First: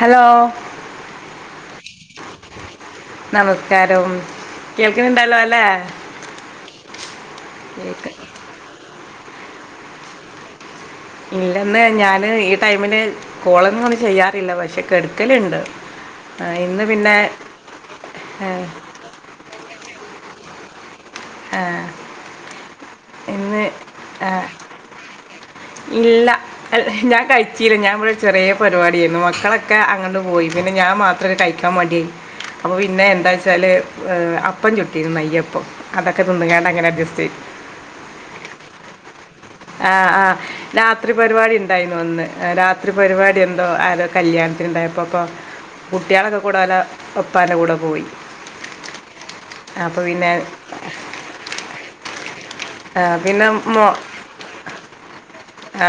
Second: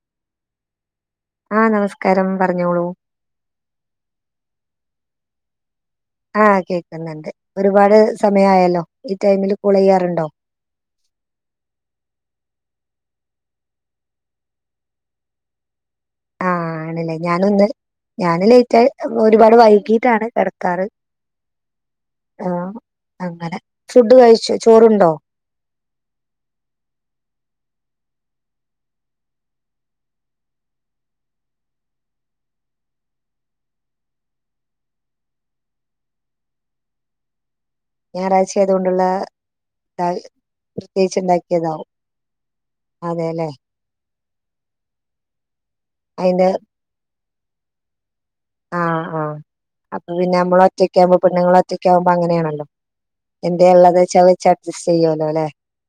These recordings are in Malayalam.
ഹലോ. ആ നമസ്കാരം പറഞ്ഞോളൂ നമസ്കാരം കേൾക്കുന്നുണ്ടല്ലോ അല്ലേ ആ കേക്കുന്നുണ്ട് ഒരുപാട് കേക്ക്- സമയം ആയാല്ലോ ഈ ടൈമില് കോള് ചെയ്യാറുണ്ടോ ഇല്ലന്ന് ഞാന് ഈ ടൈമില് കോളൊന്നും ചെയ്യാറില്ല പക്ഷെ കെട്ക്കലുണ്ട് ആ ആണ് ലേ ഞാനും ഇന്ന് ആ, ഞാനും ലേയിറ്റയി ഒരുപാട് വൈ ക്കീട്ടാണ് കിടക്കാറ് ആ, ആ അങ്ങനെ ഇന്ന് ഫുഡ് ആ, കഴിച്ചൊ ചോറുണ്ടോ ഇല്ല ഞാൻ കഴിച്ചീല്ല ഞാൻ ഇവിടെ ചെറിയ പരിപാടിയായിരുന്നു മക്കളൊക്കെ അങ്ങട് പോയി പിന്നെ ഞാൻ മാത്രം കഴിക്കാൻ മടിയായി അപ്പ പിന്നെ എന്താച്ചാല് അപ്പം ചുട്ടിയിരുന്നു നെയ്യപ്പം അതൊക്കെ തിന്നുകാണ്ട് അങ്ങനെ അഡ്ജസ്റ്റ് ചെയ്തു ഞായറാഴ്ച ആയതു കൊണ്ടുള്ള ആഹ് ആഹ് രാത്രി പരിപാടി ഇണ്ടാക്കിയതാവും. ഉണ്ടായിരുന്നു ഇന്ന് രാത്രി പരിപാടി അതേല്ലേ. എന്തോ ആരോ കല്യാണത്തിനുണ്ടായപ്പപ്പൊ കുട്ടികളൊക്കെ അയിന്റെ കൂടൊ ലൊപ്പം പ്പാൻ്റെ കൂടെ പോയി ആഹ് ആഹ് അപ്പൊ പിന്നെ നമ്മള് ഒറ്റക്കാവുമ്പോ പെണ്ണുങ്ങള് ഒറ്റ ക്ക്യാവുമ്പൊ അങ്ങെനേണല്ലോ ആ പിന്നെ മോ അഡ്ജസ്റ്റ് ചെയ്യോല്ലോ ല്ലേ. ആ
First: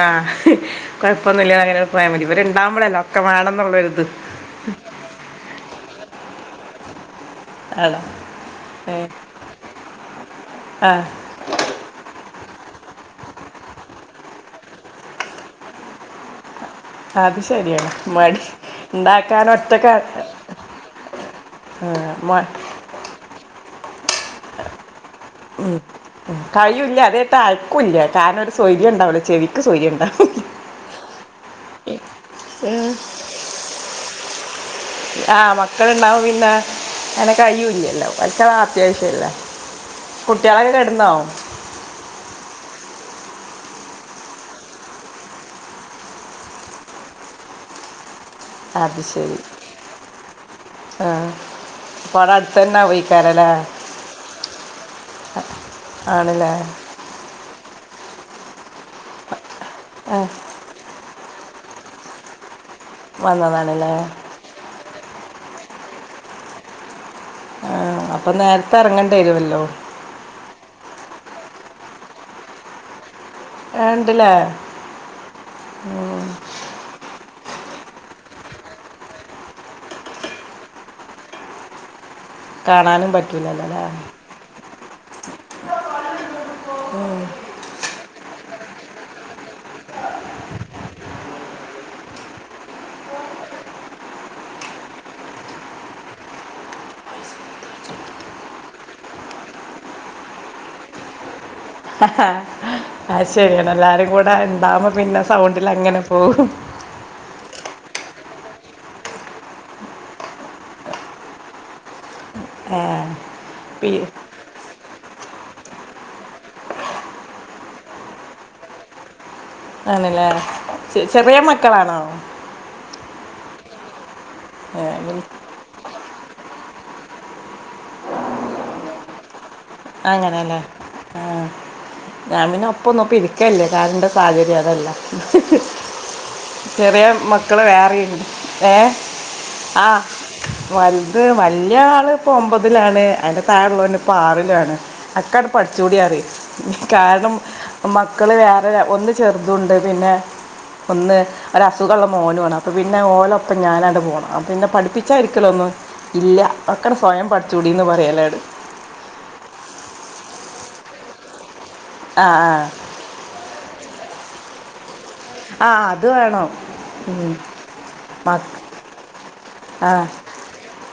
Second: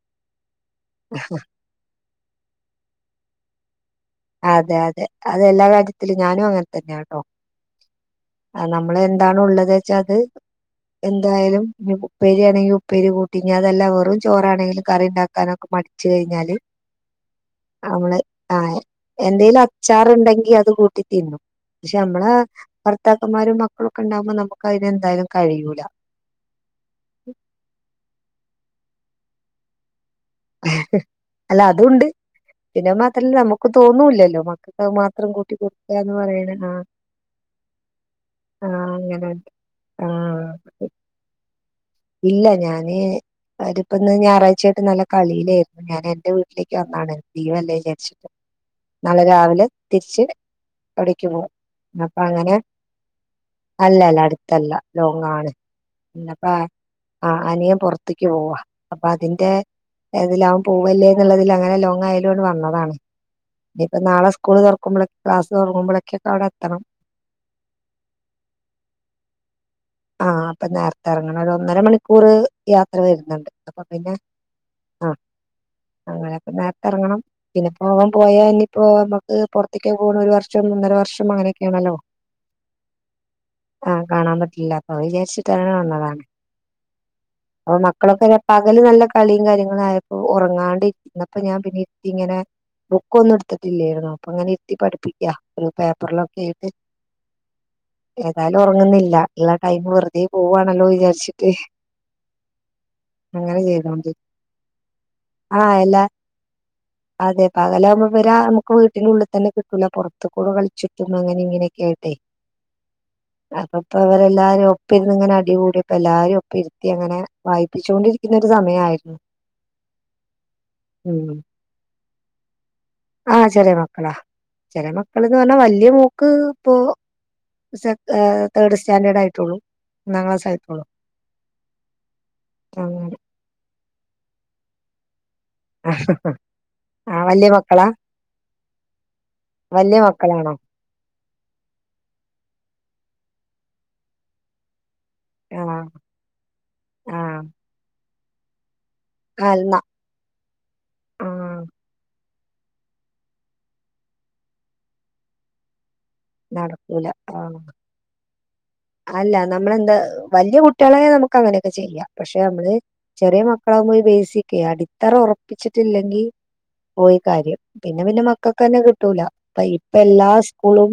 കൊഴപ്പൊന്നില്ല അങ്ങനെ പോയാ മതി ഇവടെ ഉണ്ടാവുമ്പോഴല്ല ഒക്കെ മാണംന്നുള്ള ഒര് അതെ അതെ അതെല്ലാ ക ത്തില് ഞാനും അങ്ങനെ തന്നെയാ ട്ടോ ആണോ ആ ഏ, നമ്മള് എന്തണ് ഉള്ളത് വെച്ചാ അത് ആ എന്തായാലും ഉപ്പേരിയാണെങ്കിൽ ഉ പ്പേരി കൂട്ടി ഇഞ്ഞതല്ല വെറും ചോറാണെങ്കിലും കറി ഉണ്ടാക്കാനൊക്കെ മടിച്ചു കഴിഞ്ഞാല് അത് ശരിയാണ് നമ്മള് മടി ആ ഉണ്ടാക്കാൻ എന്തേലും ഒറ്റക്ക അച്ചാറുണ്ടെങ്കി അത് കൂട്ടി തിന്നും ആ, പക്ഷെ നമ്മളെ മ- ഭർത്താക്കന്മാരും മ മക്കളൊക്കെ ഇണ്ടാവുമ്പോ നമുക്കയിന് എന്തായാലും ഉം കഴിയൂല കയ്യൂല്ല അതായിട്ട് അയ്ക്കൂല്ല്യ കാരണം ഒര് സ്വൈ ര്യണ്ടാവില്ല ചെവിക്ക് സ്വൈര്യ ഇണ്ടാവു അല്ല അതും ഉണ്ട് പിന്നത് മാത്രല്ല നമു തോന്നൂല്ലല്ലോ മക്ക ആ മക്കളുണ്ടാവും പിന്നെ അങ്ങനെ കഴിയൂല്ലല്ലോ മക്കള ആ അത്യാവശ്യല്ലേ അങ്ങനെണ്ട് ആ കുട്ടികളൊക്കെ കെടന്നോ ഇല്ല ഞാന് അവരിപ്പൊ ഇന്ന് ഞായറാഴ്ചായിട്ട് നല്ല കളിയിലായിരുന്നു ഞാൻ എന്റെ വീട്ടിലേക്ക് വന്നാണ് ലീവില്ലേന്ന് വിചാരിച്ചി അത് നാളെ ശരി രാവിലെ തിരിച്ച് ആ അവിടേക്ക് പോവും അപ്പ അപ്പോൾ അവിടെ അടുത്ത് അങ്ങനെ തന്നെ പോയിക്കാരല്ലേ അല്ലല്ല അടുത്തല്ല ലോങ്ങാണ് ആണല്ലേ [unintelligible] ആ അനിയൻ പുറത്ത്ക്ക് പോവാ അപ്പൊ അതിന്റെ ആ എതിലവൻ പൂവല്ലേ എന്നുള്ളതിലാണ് ലോങ് ആയതോണ്ട് വന്ന ഇനി വന്നതാണല്ലേ ഇപ്പോ നാളെ സ്കൂൾ തുറക്കുമ്പോളേ ക്ലാസ് തുറങ്ങുമ്പോഴൊക്കെ അവിടെ എത്തണം ആ അപ്പൊ നേരത്തെ ഇറങ്ങേണ്ടി വരുമല്ലോ ആ അപ്പൊ നേരത്തെ ഇറങ്ങണം ഒന്നര മണിക്കൂർ യാത്ര വരുന്നു അപ്പൊ പിന്നെ ഉണ്ടല്ലേ ആ അങ്ങനെ അപ്പ നേരത്തെ ഇറങ്ങണം പിന്നെപ്പോ അവൻ പോയാ ഇനിയിപ്പോ നമ്മുക്ക് പുറത്തേക്ക് പോകണ ഒരു വർഷം ഒന്നര വർഷം അങ്ങനെയൊക്കെയാണല്ലോ കാണാനും പറ്റൂല്ലലേ ആ കാണാൻ പറ്റില്ല അപ്പൊ വിചാരിച്ചിട്ട് അങ്ങനെ വന്നതാണ് മക്കളൊക്കെ പകല് നല്ല കളിയും കാര്യങ്ങളും ആയപ്പോ ഉറങ്ങാണ്ട്രിക്ക ഇപ്പോ ഞാൻ പിന്നെ ഇരുത്തി ഇങ്ങനെ ബുക്കൊന്നും എടുത്തിട്ടില്ലായിരുന്നു അപ്പ അങ്ങനെ ഇരുത്തി പഠിപ്പിക്ക പേപ്പറിലൊക്കെ ആയിട്ട് ഏതായാലും ഉറങ്ങുന്നില്ല ടൈം വെറുതെ പോകുവാണല്ലോ വിചാരിച്ച് ആ അങ്ങനെ ശരിയാണ് എല്ലാരും ചെയ്തോണ്ട് കൂടെ ഇണ്ടാവ്പോ പിന്നെ സൗണ്ടിൽ ആഹ് അല്ല അങ്ങനെ പോവും അതെ പകലാകുമ്പോ ഇവരാ നമുക്ക് വീട്ടിനുള്ളിൽ തന്നെ കിട്ടൂല്ല പുറത്ത കൂടെ കളിച്ചിട്ടും അങ്ങനെ ഇങ്ങനെയൊക്കെ ആയിട്ടെ ആ അപ്പപ്പ പി- അവരെല്ലാര [unintelligible] ഇപ്പ ഇുന്ന ഇങ്ങനെ അടിികൂടിിയപ്പ എല്ലാരും ഒപ്പ ഇരുത്തി അങ്ങനെ വായിപ്പിച്ചോണ്ടിരിക്കുന്ന ഒരു സമയമായിരുന്നു ആണല്ലേ ചെ ഉം ചെറിയ മക്കളാണോ അ [unintelligible] ഏ, ചെല ഉം, മക്കൾ എന്ന് പറഞ്ഞാ വലിയ മോക്ക് ഇപ്പോ സെക്കൊ തേർഡ് സ്റ്റാൻഡേഡ് ആയി തുളൂ അങ്ങനെല്ലേ ആ ഞാൻ പിന്നെ ഒപ്പന്നോപ്പ അങ്ങനെ ഇരിക്കല്ലേ എൻ്റെ സാഹചര്യം അതല്ല ചെറിയ ആ വല്യ മക്കള് മക്കളാ വേറീണ്ട് ഏ ആ വല്യ മക്കളാണോ വലത് വല്യ ആള് ഇപ്പോ ഒമ്പതിലാണ്. അതിന്റെ താഴെ ഉള്ളോന് പ്പൊ ആറിലുണ് അ അക്കാട് ആഹ് പഠിച്ചുടിയാറി കാരണം ആഹ് മ മക്കൾ വേറെ ഒന്ന് അല്ല ചെറുതുണ്ട് പിന്നെ ഒന്ന് ആഹ് ഒരസുഖള്ള ഓന് വേണം അപ്പ പിന്നെ ഓലൊപ്പം ഞാനാണ്ട് പോണം പിന്നെ പഠിപ്പിച്ചായിരിക്കല്ലോന്നും ഇല്ല ഒക്കെണ്ട് നടക്കൂല സ്വയം ആഹ് പഠിച്ചൂടിന്ന് പറയലണ് അല്ല നമ്മളെന്താ വലിയ കുട്ടിയളെ നമക്ക് അങ്ങനെ ചെയ്യാം ആ പക്ഷെ നമ്മള് ചെറിയ മക്കളാകുമ്പോ ബേസിക് അടി അത്ര ആ ആ അത് ഉറപ്പിച്ചിട്ടില്ലെങ്കി വേണം പോയി ഉം. കാര്യം പിന്നെ പിന്നെ മക് മക്കൾക്കന്നെ കിട്ടൂല അപ്പ ഇപ്പ ആ എല്ലാ സ്കൂളും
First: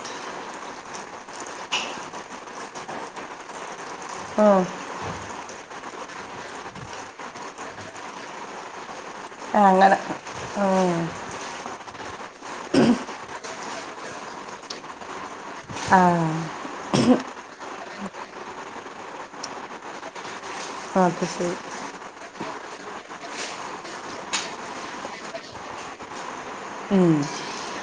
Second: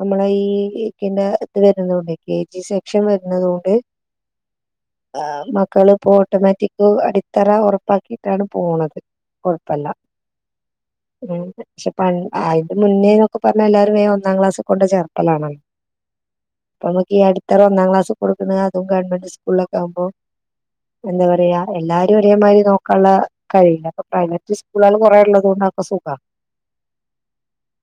നമ്മൾ ഈ ഇത് പിന്നെ വര്ന്നോണ്ടേ കെ ജി സെക്ഷൻ വരുന്നത് കൊണ്ട് ഉം. ആ മക്കള് അപ്പൊ ഓട്ടോമാറ്റിക് അടിത്തറ ഉറപ്പാക്കിയിട്ടാണ് പോണത് ആ, കൊഴപ്പല്ല അങ്ങനെ ഉം. ഉം ക്ഷെ പണി അയ്ന്റെമുന്നേന്നൊക്കെ പറഞ്ഞാ ല്ലാരും വേഗം പത്താം ക്ലാസ്സ്‌ കൊണ്ട് ചേർ അല്ലാണോ ആ പ്പമ്ക്ക് ഈ അടിത്തറ ഒന്നാം ക്ലാസ്സു കൊടുക്കുന്ന അതും ഗവൺമെന്റ് സ് സ്കൂളൊക്കെ ആകുമ്പം അത് എന്താ ശരി പറയാ എല്ലാരും ഒരേമാരി നോക്കാൻള്ള കഴിവില്ലാ അപ്പയ്ന് സ്കൂളാള് കൊറേള്ളത്കൊണ്ടാപ്പ സുഖാ ഉം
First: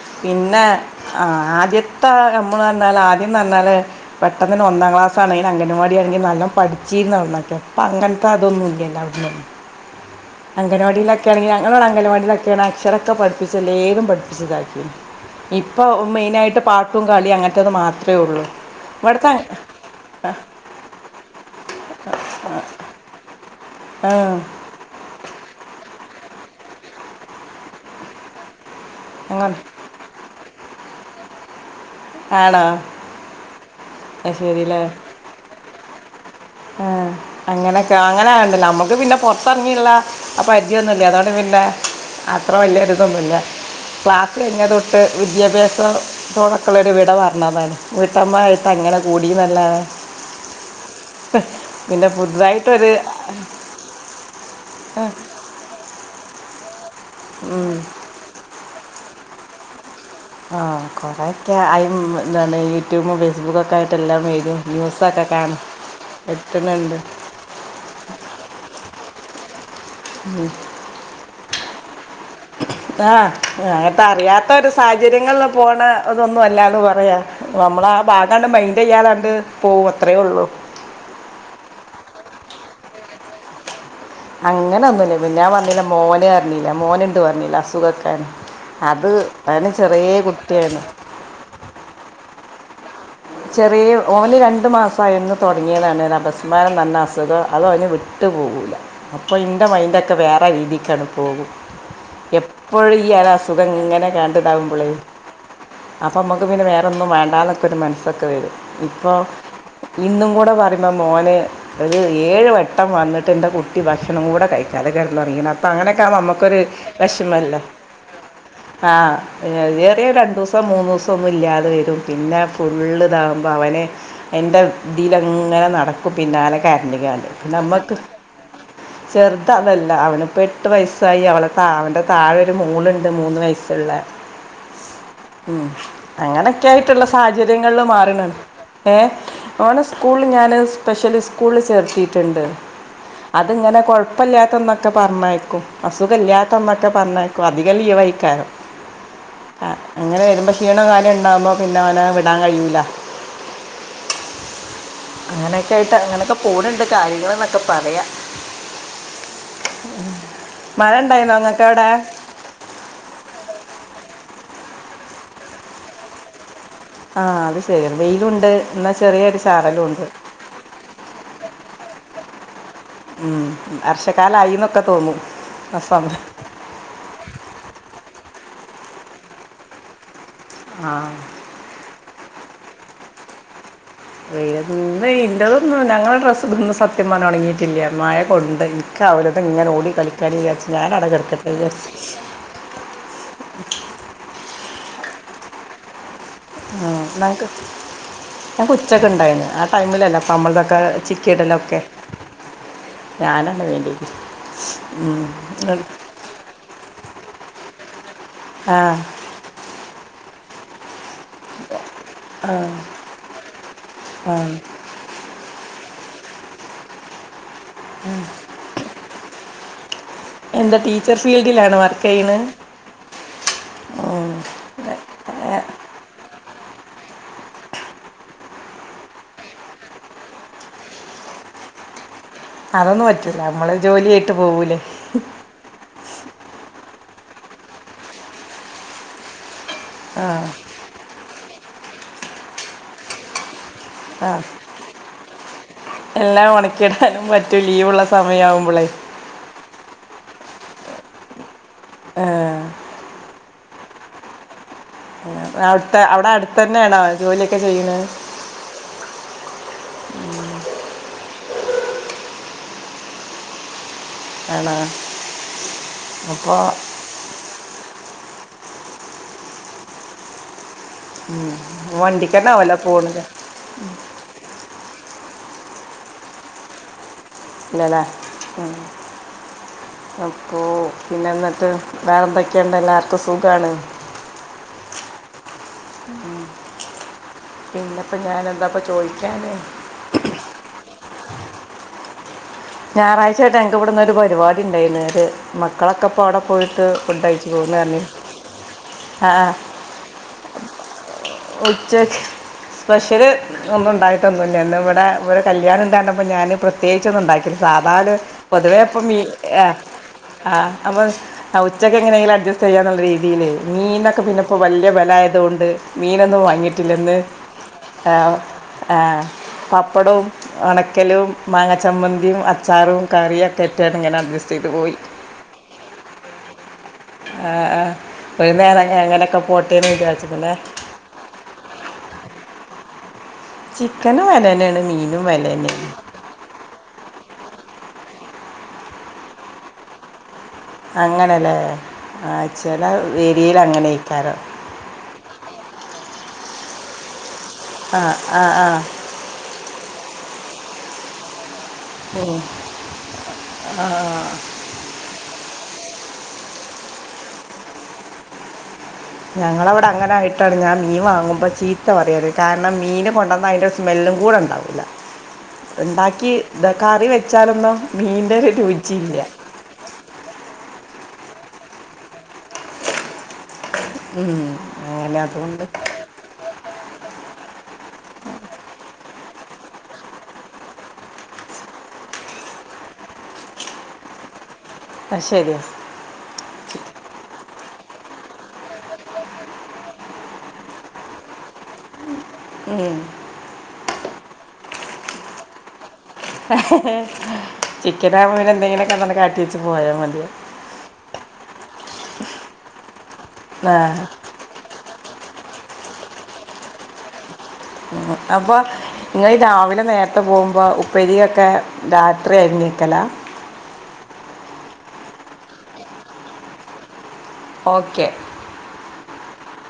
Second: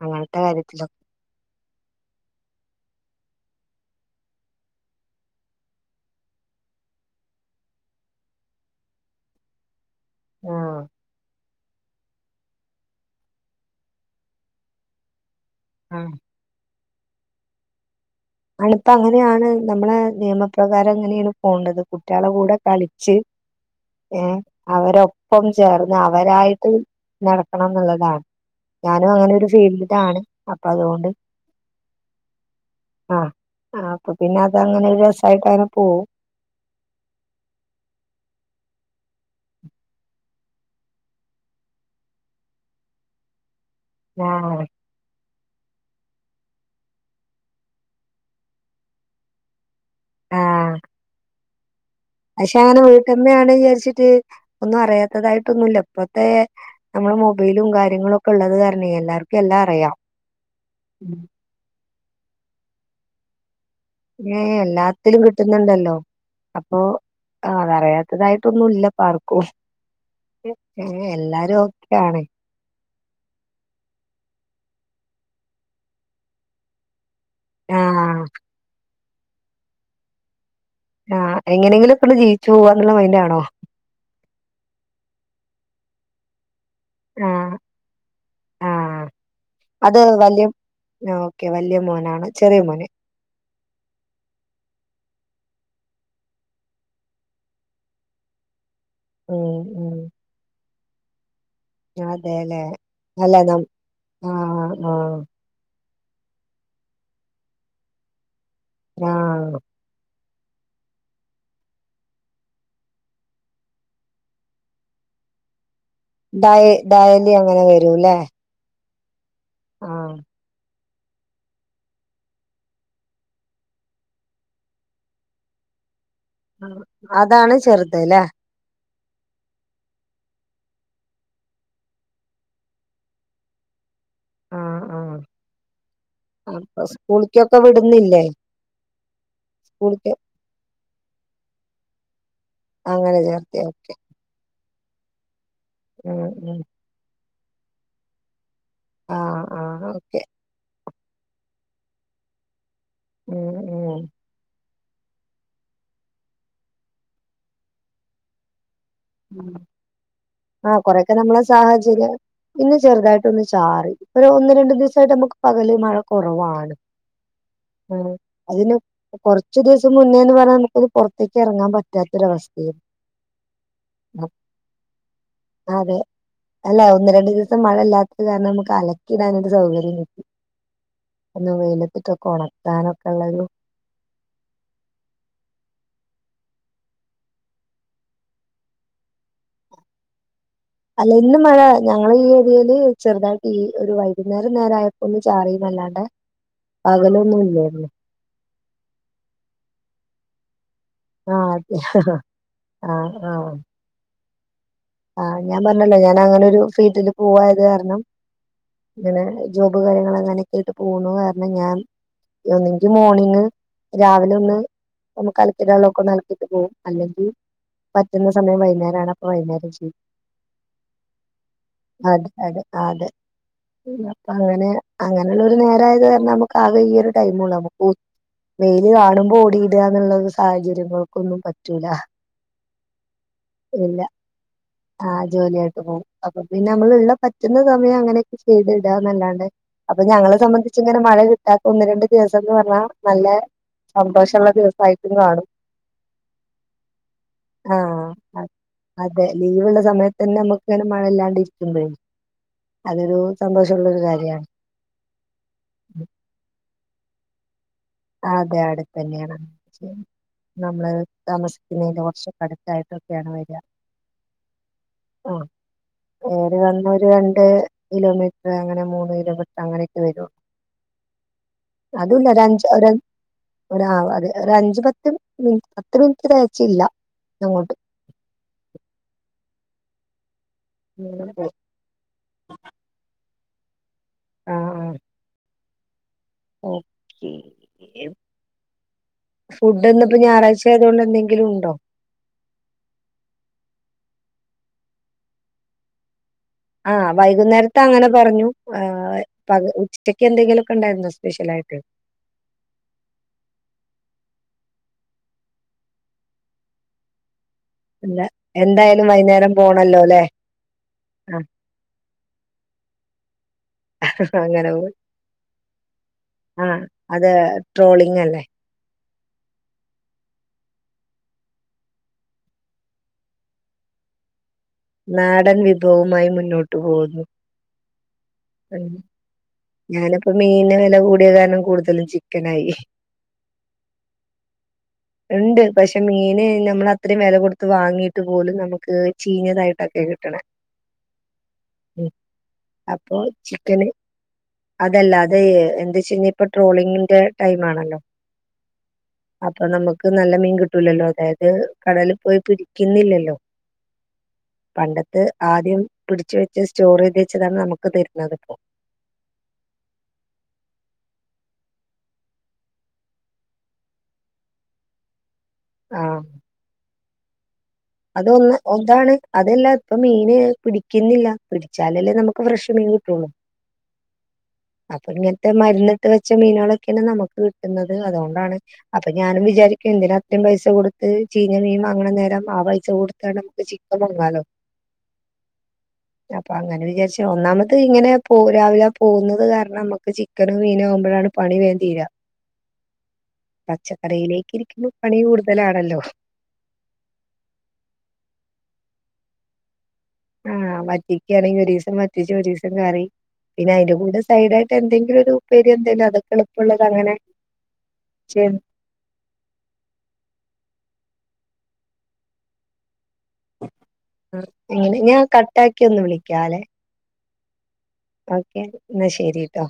അങ്ങനത്തെ പിന്നെ കാര്യത്തിലൊക്കെ ആ ആദ്യം ഇപ്പ നമ്മള്റഞ്ഞാല് ആദ്യന്ന്റഞ്ഞാല് പെട്ടെന്ന്ന്നെ ഒന്നാം ക്ലാസ്സാണേലു അങ്കൻവാടി ആണെങ്കിലു നല്ലൊ പഠിച്ചീര്ന്ന് അവ്ട്ന്നൊക്കെ ഇപ്പങ്ങനത്തെ അതൊന്നുല്ല്യല്ലോ അവ്ട്ന്ന് ആഹ് അങ്കനവാടീലൊക്കെആണെങ്കി ങ്ങ്ള അങ്കൻവാടയിലൊക്കെയാണ് അക്ഷരൊക്കെ പഠിപ്പിച്ചല്ലേതും പഠിപ്പിച്ചിതാക്കി ഇപ്പൊ ആഹ് മെയിനായിട്ട് പാട് ട്ടും കളി അങ്ങൻത്തേത് മാത് ആളിപ്പ അങ്ങനെയാണ് നമ്മളെ നിയമപ്രകാരം അങ്ങനെയാണ് പോണ്ടത് കുട്ടികളെ കൂടെ കളിച്ച് ആ ഏ അവരൊപ്പം ചേർന്ന് അവരായിട്ട് നടക്കണംന്നുള്ളതാണ് ഞാനും അങ്ങനൊരു അങ്ങനെ ഫീൽഡിലാണ് അപ്പൊ അതുകൊണ്ട് ആണോ ആഹ് ആ അപ്പൊ അത് പിന്നെ ശരി അല്ലേ അതങ്ങനെ ഒരു രസമായി കാരം പോ ആ അങ്ങനൊക്കെആ അങ്ങനേണ്ട് നമ്മുക്ക് പിന്നെ പൊറത്തെറങ്ങീള്ള പരിചിയൊന്നുംല്ലേ അതോണ്ട് പിന്നെ അത്ര വല്യൊരിതൊന്നുല്ല ക്ലാസ്സ് ആഹ് കഴിഞ്ഞതൊട്ട് വീ വിദ്യാഭ്യാസ ത്തോടൊക്കെള്ളൊരു വിട പറഞ്ഞാതാണ് വീട്ടമ്മായിട്ട് അങ്ങനെ കൂടിയതല്ലാതെ ആഹ് പ് അഷേഅത് വീട്ടമ്മയാണ്ന്ന് വിചാരിച്ചിട്ട് ഒന്നും അറിയാത്തതായിട്ടൊന്നൂല്ല ഇപ്പത്തെ നമ്മള് മൊബൈലും ഉം, കാര്യങ്ങളുഒക്കെ ഒള്ളത് കാരണേ എല്ലാര് ക്കെല്ലാ അറിയാം ആഹ് കൊറേക്കെ ആയ് ഉംമ് ന്താണ് യൂട്യൂബും ഫേസ്ബുക്കൊക്കെ ആയിട്ട് എല്ലാം ഏ വരും എല്ലാത്തിലും ന്യൂസൊക്കെ കാണും കിട്ടുന്നുണ്ടല്ലോ അപ്പൊ എത്തുന്നുണ്ട് അതറിയാത്തതായിട്ടൊന്നൂല്ല പാർക്കോയ് എ ഏ എല്ലാരു ക്കആണ് ആഹ് അങ്ങത്തെ അറിയാത്ത ഒരു സാഹചര്യങ്ങൾല് പോണ അതൊന്നും അല്ലാന്ന് പറയാ നമ്മള ആ ആഹ് ഭാഗാട് മൈന്റെയ്യാത ണ്ട് പോകും അത്രയേ ഉള്ളൂ ആഹ് എങ്ങനെങ്കിലും പ്പളു ജീവിച്ചു പോവാന്ന്ള്ള മൈന്റാ ആണോ അങ്ങന ഒന്നു ല്ല പിന്നാ പർഞ്ഞില്ലെ മോന് അർഞ്ഞീല മോന്ണ്ട് ആഹ് പർഞ്ഞില അസുഖക്കൻ ആഹ് അത് അന് അത് ചെറിയേ വലിയ കുട്ട്യേണ് ആ ഓക്കെ വല്യ മോനാണ് ചെറിയ മോൻ ചെറിയ ഓല് രണ്ട് മാസായിന്ന് തൊട്ങ്ങിയതാണ് അഭസ്മാരം ന്നർഞ്ഞ അസുഖോ അതോന് അതിന് വ്ട്ടു പോവൂല അപ്പൊ ഉം ഇന്റെ ഉം മൈന്റൊക്കെ വേറെ രീതി ക്കട് പോകും അതെല്ലേ എപ്പോഴു ഈ അ അല്ല അസുഖ നം ങ്ങന ആ കണ്ട് താവുമ്പൊളേ ആ അപ്പൊ അമ്മക്ക് പിന്നെ വേറൊന്നും വേണ്ടാന്നൊക്കൊരു മൻസ് ക്ക വെരു ആ ഇപ്പൊ ഇന്നും കൂട് അ പറിമ്പോ മോന് ഒരു ഏഴ് വട്ടം വന്ന്ട്ട് ൻ്റെ കുട്ടി ഭക്ഷണം കൂടെ കഴിക്കാതെ കെട്ന്നൊർങ്ങീണ് അ ഡയ ഡയലി അങ്ങനെ വരൂ ല്ലേ ആ ഏറ്യാ രണ്ടൂസം മൂന്നൂസ് ഒന്നുല്ലാതെ വരും പിന്നെ ഫു ള്ള്താകുമ്പോ അവന് എൻ്റെ തിലങ്ങനെ നടക് ക്കു പിന്നാലെ ആ, കരഞ്ഞങ്ങാണ്ട് അതാണ് നമ്മക്ക് ചെറുത് ല്ലേ ചെർത് അതല്ല അവന്പ്പോ എട്ടു വയസ്സായി അവളെ താ അവന്റെ താഴൊരു മോള്ണ്ട് മൂന്ന് വയസ്സുള്ള ആ ആ ഉം അപ്പൊ അങ്ങനെക്കെയായിട്ട്ള്ള സാഹചര്യ സ്കൂളിക്കൊക്കെ ങ്ങള്ള് വിടുന്നില്ലേ മാറിണ് ഏ ഓനെ സ്കൂളിക്ക് സ്കൂൾ ഞാന് സ്പെഷ്ല് സ്കൂള്ള് ചേർത്തീട്ട് ണ്ട് അങ്ങനെ അത് ചേർത്തി ങ്ങനെ ഓക്കെ കൊഴ്പ്പല്ലാതെ ന്ന റ്റ പർഞ്ഞേക്കു ഉം ഉം അസുഖല്ലാത്തന്നൊക്കെ പർഞ്ഞേ അതിക ലീവയ്ക്കാരം ആ ആ അ ഓക്കെ അങ്ങനെ വര്മ്പോ ക്ഷീണേ കാര്യം ക്കെണ്ടാമ്പൊ പിന്നെ ഓനാ വ് ടാങ്ങയ്യൂല ഉം ഉം അങ്ങനെക്കെ ആയിട്ട് അങ്ങനൊക്ക പോണ് ണ്ട് കാര്യങ്ങള് ന്നൊക്കേ പറയാ ആ കൊറേക്ക ഉണ്ടായിരുന്നോ നമ്മള നിങ്ങൾക്ക് അവിടെ സാഹചര്യം ഇന്ന് ചെർതായ്ട്ടൊ ഒന്ന് ചാറി ഒരു ഒന്ന് രണ്ടു ദിവസായ്ട്ട് നമക്ക് പകല് മഴ കൊറവാണ് ആ അത് ശരി ആ വെയിലുണ്ട് അതിന് എന്നാൽ ചെറിയൊരു കൊറച്ചു ചാറലും ദിവസം ഉണ്ട് മുന്നേന്ന് പറഞ്ഞാ നമുക്കത് പൊറത്തേക്ക് എറങ്ങാൻ പറ്റാത്ത ഈ ഒരവസ്ഥയെ ഉം വർഷക്കാലമായി എന്നൊക്കെ തോന്നും ആ അതെ സമയം അല്ല ഒന്ന് രണ്ട ദിവസം മഴ ഇല്ലാത്തത് കാരണം നമുക്ക് അലക്കി ഇടാനരു സൗകര്യം കിട്ടി ആ എന്നാ വെയില [unintelligible] കൊണത്താനൊക്കെ ഉള്ളൊരു ഇന്ന് ഇന്റതൊന്നും ഞങ്ങളുടെ ഡ്രസ്സ് ഇതൊന്നും സത്യം പറഞ്ഞാ ഒണങ്ങീട്ടില്ല മഴ കൊണ്ട് ഇനിക്ക് അവരതും ഇങ്ങനെ ഓടി കളിക്കാന് വിചാരിച്ചിട്ട് അല്ല ഇന്ന് മഴ ഞങ്ങള ഈ ഏരിയൽ ചെറുതായിട്ട് ഈ ഒരു വൈകുന്നേരം നേരയ ഒന്ന് ചാറീന്നല്ലാണ്ട് അകലൊന്നുല്ലല്ലേ ഞാൻകൊച്ചൊക്കെ ഉണ്ടായിന്നു ആടൈമിലല്ല പ്പമ്മൾത് ഒ [unintelligible] ആഹ് ചിക്കീടല്ലൊക്കെ അതെ ഞാനന്ന വേണ്ടിട്ട് [unintelligible] ആഹ ഞാൻ പറഞ്ഞല്ലോ ഞാൻ അങ്ങനെ ഒരു ഫീൽഡില് പോയത് കാരണം ആ ഇങ്ങനെ ജോബ് കാര്യങ്ങൾ അങ്ങനെ ഇത് പോ അത് കാരണംഞാൻ ഒന്നുങ്കി മോർണിങ് ആ. രാവിലെ ഒന്ന് ഒന്ന് കലക്കി ഇടാലോ കൊണ്ടാക്കീട്ട് പോവും അല്ലെങ്കി പറ്റുന്ന സമയം വൈന്നേരാണ് അപ്പ വൈന്നേരം എന്താ ടീച്ചർ ഫീൽഡിലാണ് വർക്ക് അതെ ചെയ്യണത് അതെ അതെ അപ്പൊ അങ്ങനെ അങ്ങനെയുള്ള ഒരു നേരായത് കാരണം നമുക്ക് ആകെ ഈ ഒരു ടൈമെ ഉള്ളു നമുക്ക് വെയിൽ കാണുമ്പോ ഓടിയിടുകാന്നൊള്ള സാഹചര്യങ്ങൾക്കൊന്നും പറ്റൂല അതൊന്നും പറ്റൂല നമ്മള് ജോലിയായിട്ട് പോവൂലെ ആഹ ജോലിയായിട്ട് പോകും അപ്പൊ പിന്നെ നമ്മള്ള്ള പിന്നെന്ന് പറഞ്ഞ് കഴിഞ്ഞാ അങ്ങനെയൊക്കെ ചെയ്തിടന്നല്ലാണ്ട് അപ്പൊ ആ ഞങ്ങളെ സംബന്ധിച്ച് ഇങ്ങനെ മഴ കിട്ടാ ഒന്ന് രണ്ട് ദിവസംന്ന് പറഞ്ഞാ നല്ല ആഹ് സന്തോഷമുള്ള ദിവസമായിട്ടും കാണും എല്ലാം ഉണക്കിടാനും മറ്റും ലീവ് ഉള്ള സമയവുമ്പോളെ നല്ല സമയത്ത് തന്നെ നമക്ക്ങ്ങനെ മഴല്ലാണ്ടരിക്കും [unintelligible] അതൊരു സന്തോഷമുള്ളൊരു കാര്യമാണ് അവിടുത്തെ അവിടെ അടുത്തന്നെയാണോ ജോലി അതെ അടെ തന്നെയാണ് നമ്മള് താമസിക്കുന്നതിന്റെ കൊറച്ച് അടുത്തായിട്ടൊക്കെയാണ് വരിക ആണോ ആ ഏറി അപ്പോൾ വന്നാൽ ഒരു രണ്ട് കിലോമീറ്റർ അപ്പൊ അങ്ങനെ മൂന്ന് ഇടവിട്ട് അങ്ങനെയൊക്കെ വരുവൊള്ളൂ ഉം വണ്ടിക്ക് തന്നെ ആവല്ലോ അപ്പോ ഒ അതെ ഒരു അഞ്ച പത്ത് മി അത്ര ഓന്ക്ക് തെയച്ചില്ല ഇല്ലല്ലേ ആ മ്മ് പിന്നെ അങ്ങനെ പോയി. എന്നിട്ട് വേറെ എന്തൊക്കെയുണ്ട് എല്ലാർക്കും സുഖം സുഖണ് ആ ആ ഓക്കെ പിന്നെന്താ പ്പോ ഞാനെന്താപ്പോ ചോദിക്കാന് ഫുഡ് ഇന്നിപ്പോ ഞായറാഴ്ച ആയതുകൊണ്ട് എന്തെങ്കിലും ഉണ്ടോ ഞായറാഴ്ചായിട്ട് ഞങ്ങൾക്ക് ഇവിടെ ഇന്നൊരു ഒരു പരിപാടി ഉണ്ടായീന് ഒര് മക്കളൊക്കെ ഇപ്പോൾ അവിടെ പോയിട്ട് ആ ഫുഡ് കഴിച്ച് പോകുന്നു വൈകുന്നേരത്തെ അങ്ങനെ പറഞ്ഞു ആ പക ഉച്ചക്ക് എന്തെങ്കിലുമൊക്കെ ഉണ്ടായിരുന്നോ സ്പെഷ്യൽ ആയിട്ട് ഉച്ച സ്പെഷ്യൽ ഒന്നും ഉണ്ടായി ട്ടൊന്നുല്ല്യാ.. ഇന്ന് ഇവടെ ഇവടെര് കല്യാണം ഉണ്ട് എന്ന് പറഞ്ഞപ്പം ഞാൻ പ്രേത്യേകിച്ച് ഒന്നും ഉണ്ടാക്കീല്ല. സാധാ ല് അല്ല പൊതുവേ ഇപ്പം എന്തായാലും മീൻ വൈന്നേരം ആ പോണല്ലോല്ലേ ആ അപ്പൊ ആഹ് ഉച്ചക്ക് എങ്ങനെയെങ്കിലും അഡ്ജസ്റ്റ് ചെയ്യാന്നുള്ള രീതിയിൽ മീൻനൊക്കെ പിന്നെ ഇപ്പോ അങ്ങനെ വല്യ പോയി വെല ആയതോണ്ട്. മീനൊന്നും ആഹ് വാങ്ങിയിട്ടില്ല ഇന്ന്.. അത് ട്രോളിംഗ് ആഹ് അല്ലേ ആ പപ്പടും ഒണക്കലും മാങ്ങ ചമ്മന്തിം അച്ചാറും കറിയും ഒക്കെ ആയിട്ട് ഇങ്ങനെ അഡ്ജസ് നാടൻ വിഭവുമായി മുന്നോട്ടു പോകുന്നു. ആ, ആ. ഒരു നേരം ഉം അങ്ങ എങ്ങനെക്കെ പോ ട്ടെന്ന് വിചാരിച്ച്.. ഞാനിപ്പോ പിന്നെ മീന് വില കൂടിയ കാരണം കൂടുതലും ചിക്കനായി. ചിക്കനും വെലന്നെണ്, മീനും ഉണ്ട് വെലന്നെ.... ത്ത് വാങ്ങീട്ട് പോലും നമുക്ക് ചീഞ്ഞതായിട്ടൊക്കെ കിട്ട്ണേ. അങ്ങനെല്ലേ മേ ആ ചില അപ്പൊ ഏരിയേല് ചിക്കന് അങ്ങനെയ്ക്കാരം. അതല്ല അത് എന്തച്ചിൻ ഇപ്പൊ ട്ട്റോളിംഗിന്റെ ടൈം ആണല്ലോ.. ആ ആ ആ അപ്പൊ നമ ക്ക് നല്ല മീൻ കിട്ടൂലല്ലോ... അതായത് കടലിൽ ഉം. പോയി പിടിക്കുന്നില്ലല്ലോ.. പണ്ടത്ത് ആദ്യം പിടിച്ച് വെച്ച് സ്റ്റോറ് ചെയ്ത് വെച്ചതാണ് നമുക്ക് തരുന്നത് ഇപ്പോ ഞങ്ങളവിടെ അങ്ങനെ ആയിട്ടാണ് ഞാൻ മീൻ വാങ്ങുമ്പോ ചീത്ത പറയാറ് കാരണം മീന് കൊണ്ടന്നാ അതിന്റെ സ്മെല്ലും കൂടെ ഉണ്ടാവൂല്ല ആഹ് ഇണ്ടാക്കി ഇതാ കറി വെ ച്ചാലൊന്നും അതൊന്ന് ഒ ഇതാണ് അതെല്ലാ ഇപ്പൊ മീന് പിടിക്കുന്നില്ല പിടിച്ചാലല്ലേ നമുക്ക് ഫ്രഷ് മീൻ കിട്ടൂള്ളു ഉം. അപ്പൊ അങ്ങനെ ഇങ്ങനത്തെ അതുകൊണ്ട് മരുന്നിട്ട് വെച്ച മീനുകളൊക്കെയാണ് നമുക്ക് കിട്ടുന്നത് അതുകൊണ്ടാണ് അത് ഞാനും വിചാരിക്കും എന്തിനാ അത്രയും പൈസ കൊടുത്ത് ചീഞ്ഞ മീൻ വാങ്ങണ നേരം ആ പൈ സ കൊടുത്താണ്ട് നമ്മക്ക് ചിക്കൻ വാങ്ങാല്ലോ ആ ശരിയാ അപ്പൊ അങ്ങനെ വിചാരിച്ചാ ഒന്നാമത് അത് ഇങ്ങനെ പോ രാവിലെ പോകുന്നത് കാരണം നമ്മക്ക് ചിക്കനോ മീനോ ആകുമ്പഴാണ് പണി വേം തീരാ പച്ചക്കറിയിലേക്ക് ഇരിക്കുമ്പോ പണി കൂടുതലാണല്ലോ ചിക്കൻ ആവുമ്പോ പിന്നെ എന്തെങ്കിലൊക്കെ [unintelligible] കാട്ടി വെച്ച് പോയാ മത് ആഹ് വറ്റിക്കയാണെങ്കിൽ ഒരു ദിവസം വറ്റിച്ച് ഒരു ദിവസം കറി പിന്നെ ആ അതിന്റെ കൂടെ സൈഡായിട്ട് എന്തെങ്കിലും ഒരു ഉപ്പേര് എന്തേലും അതൊക്കെ എളുപ്പള്ളത് അങ്ങനെ ചെയ്യും. അപ്പൊ ഇങ്ങള് രാവിലെ നേരത്തെ പോകുമ്പോ ഉപ്പ് പെരിയൊക്കെ രാത്രി അരിഞ്ഞേൽക്കല എങ്ങനെ ഞാൻ കട്ടാക്കി ഒന്ന് വിളിക്കല്ലെ ഓക്കെ ഓക്കെ ശരിട്ടാ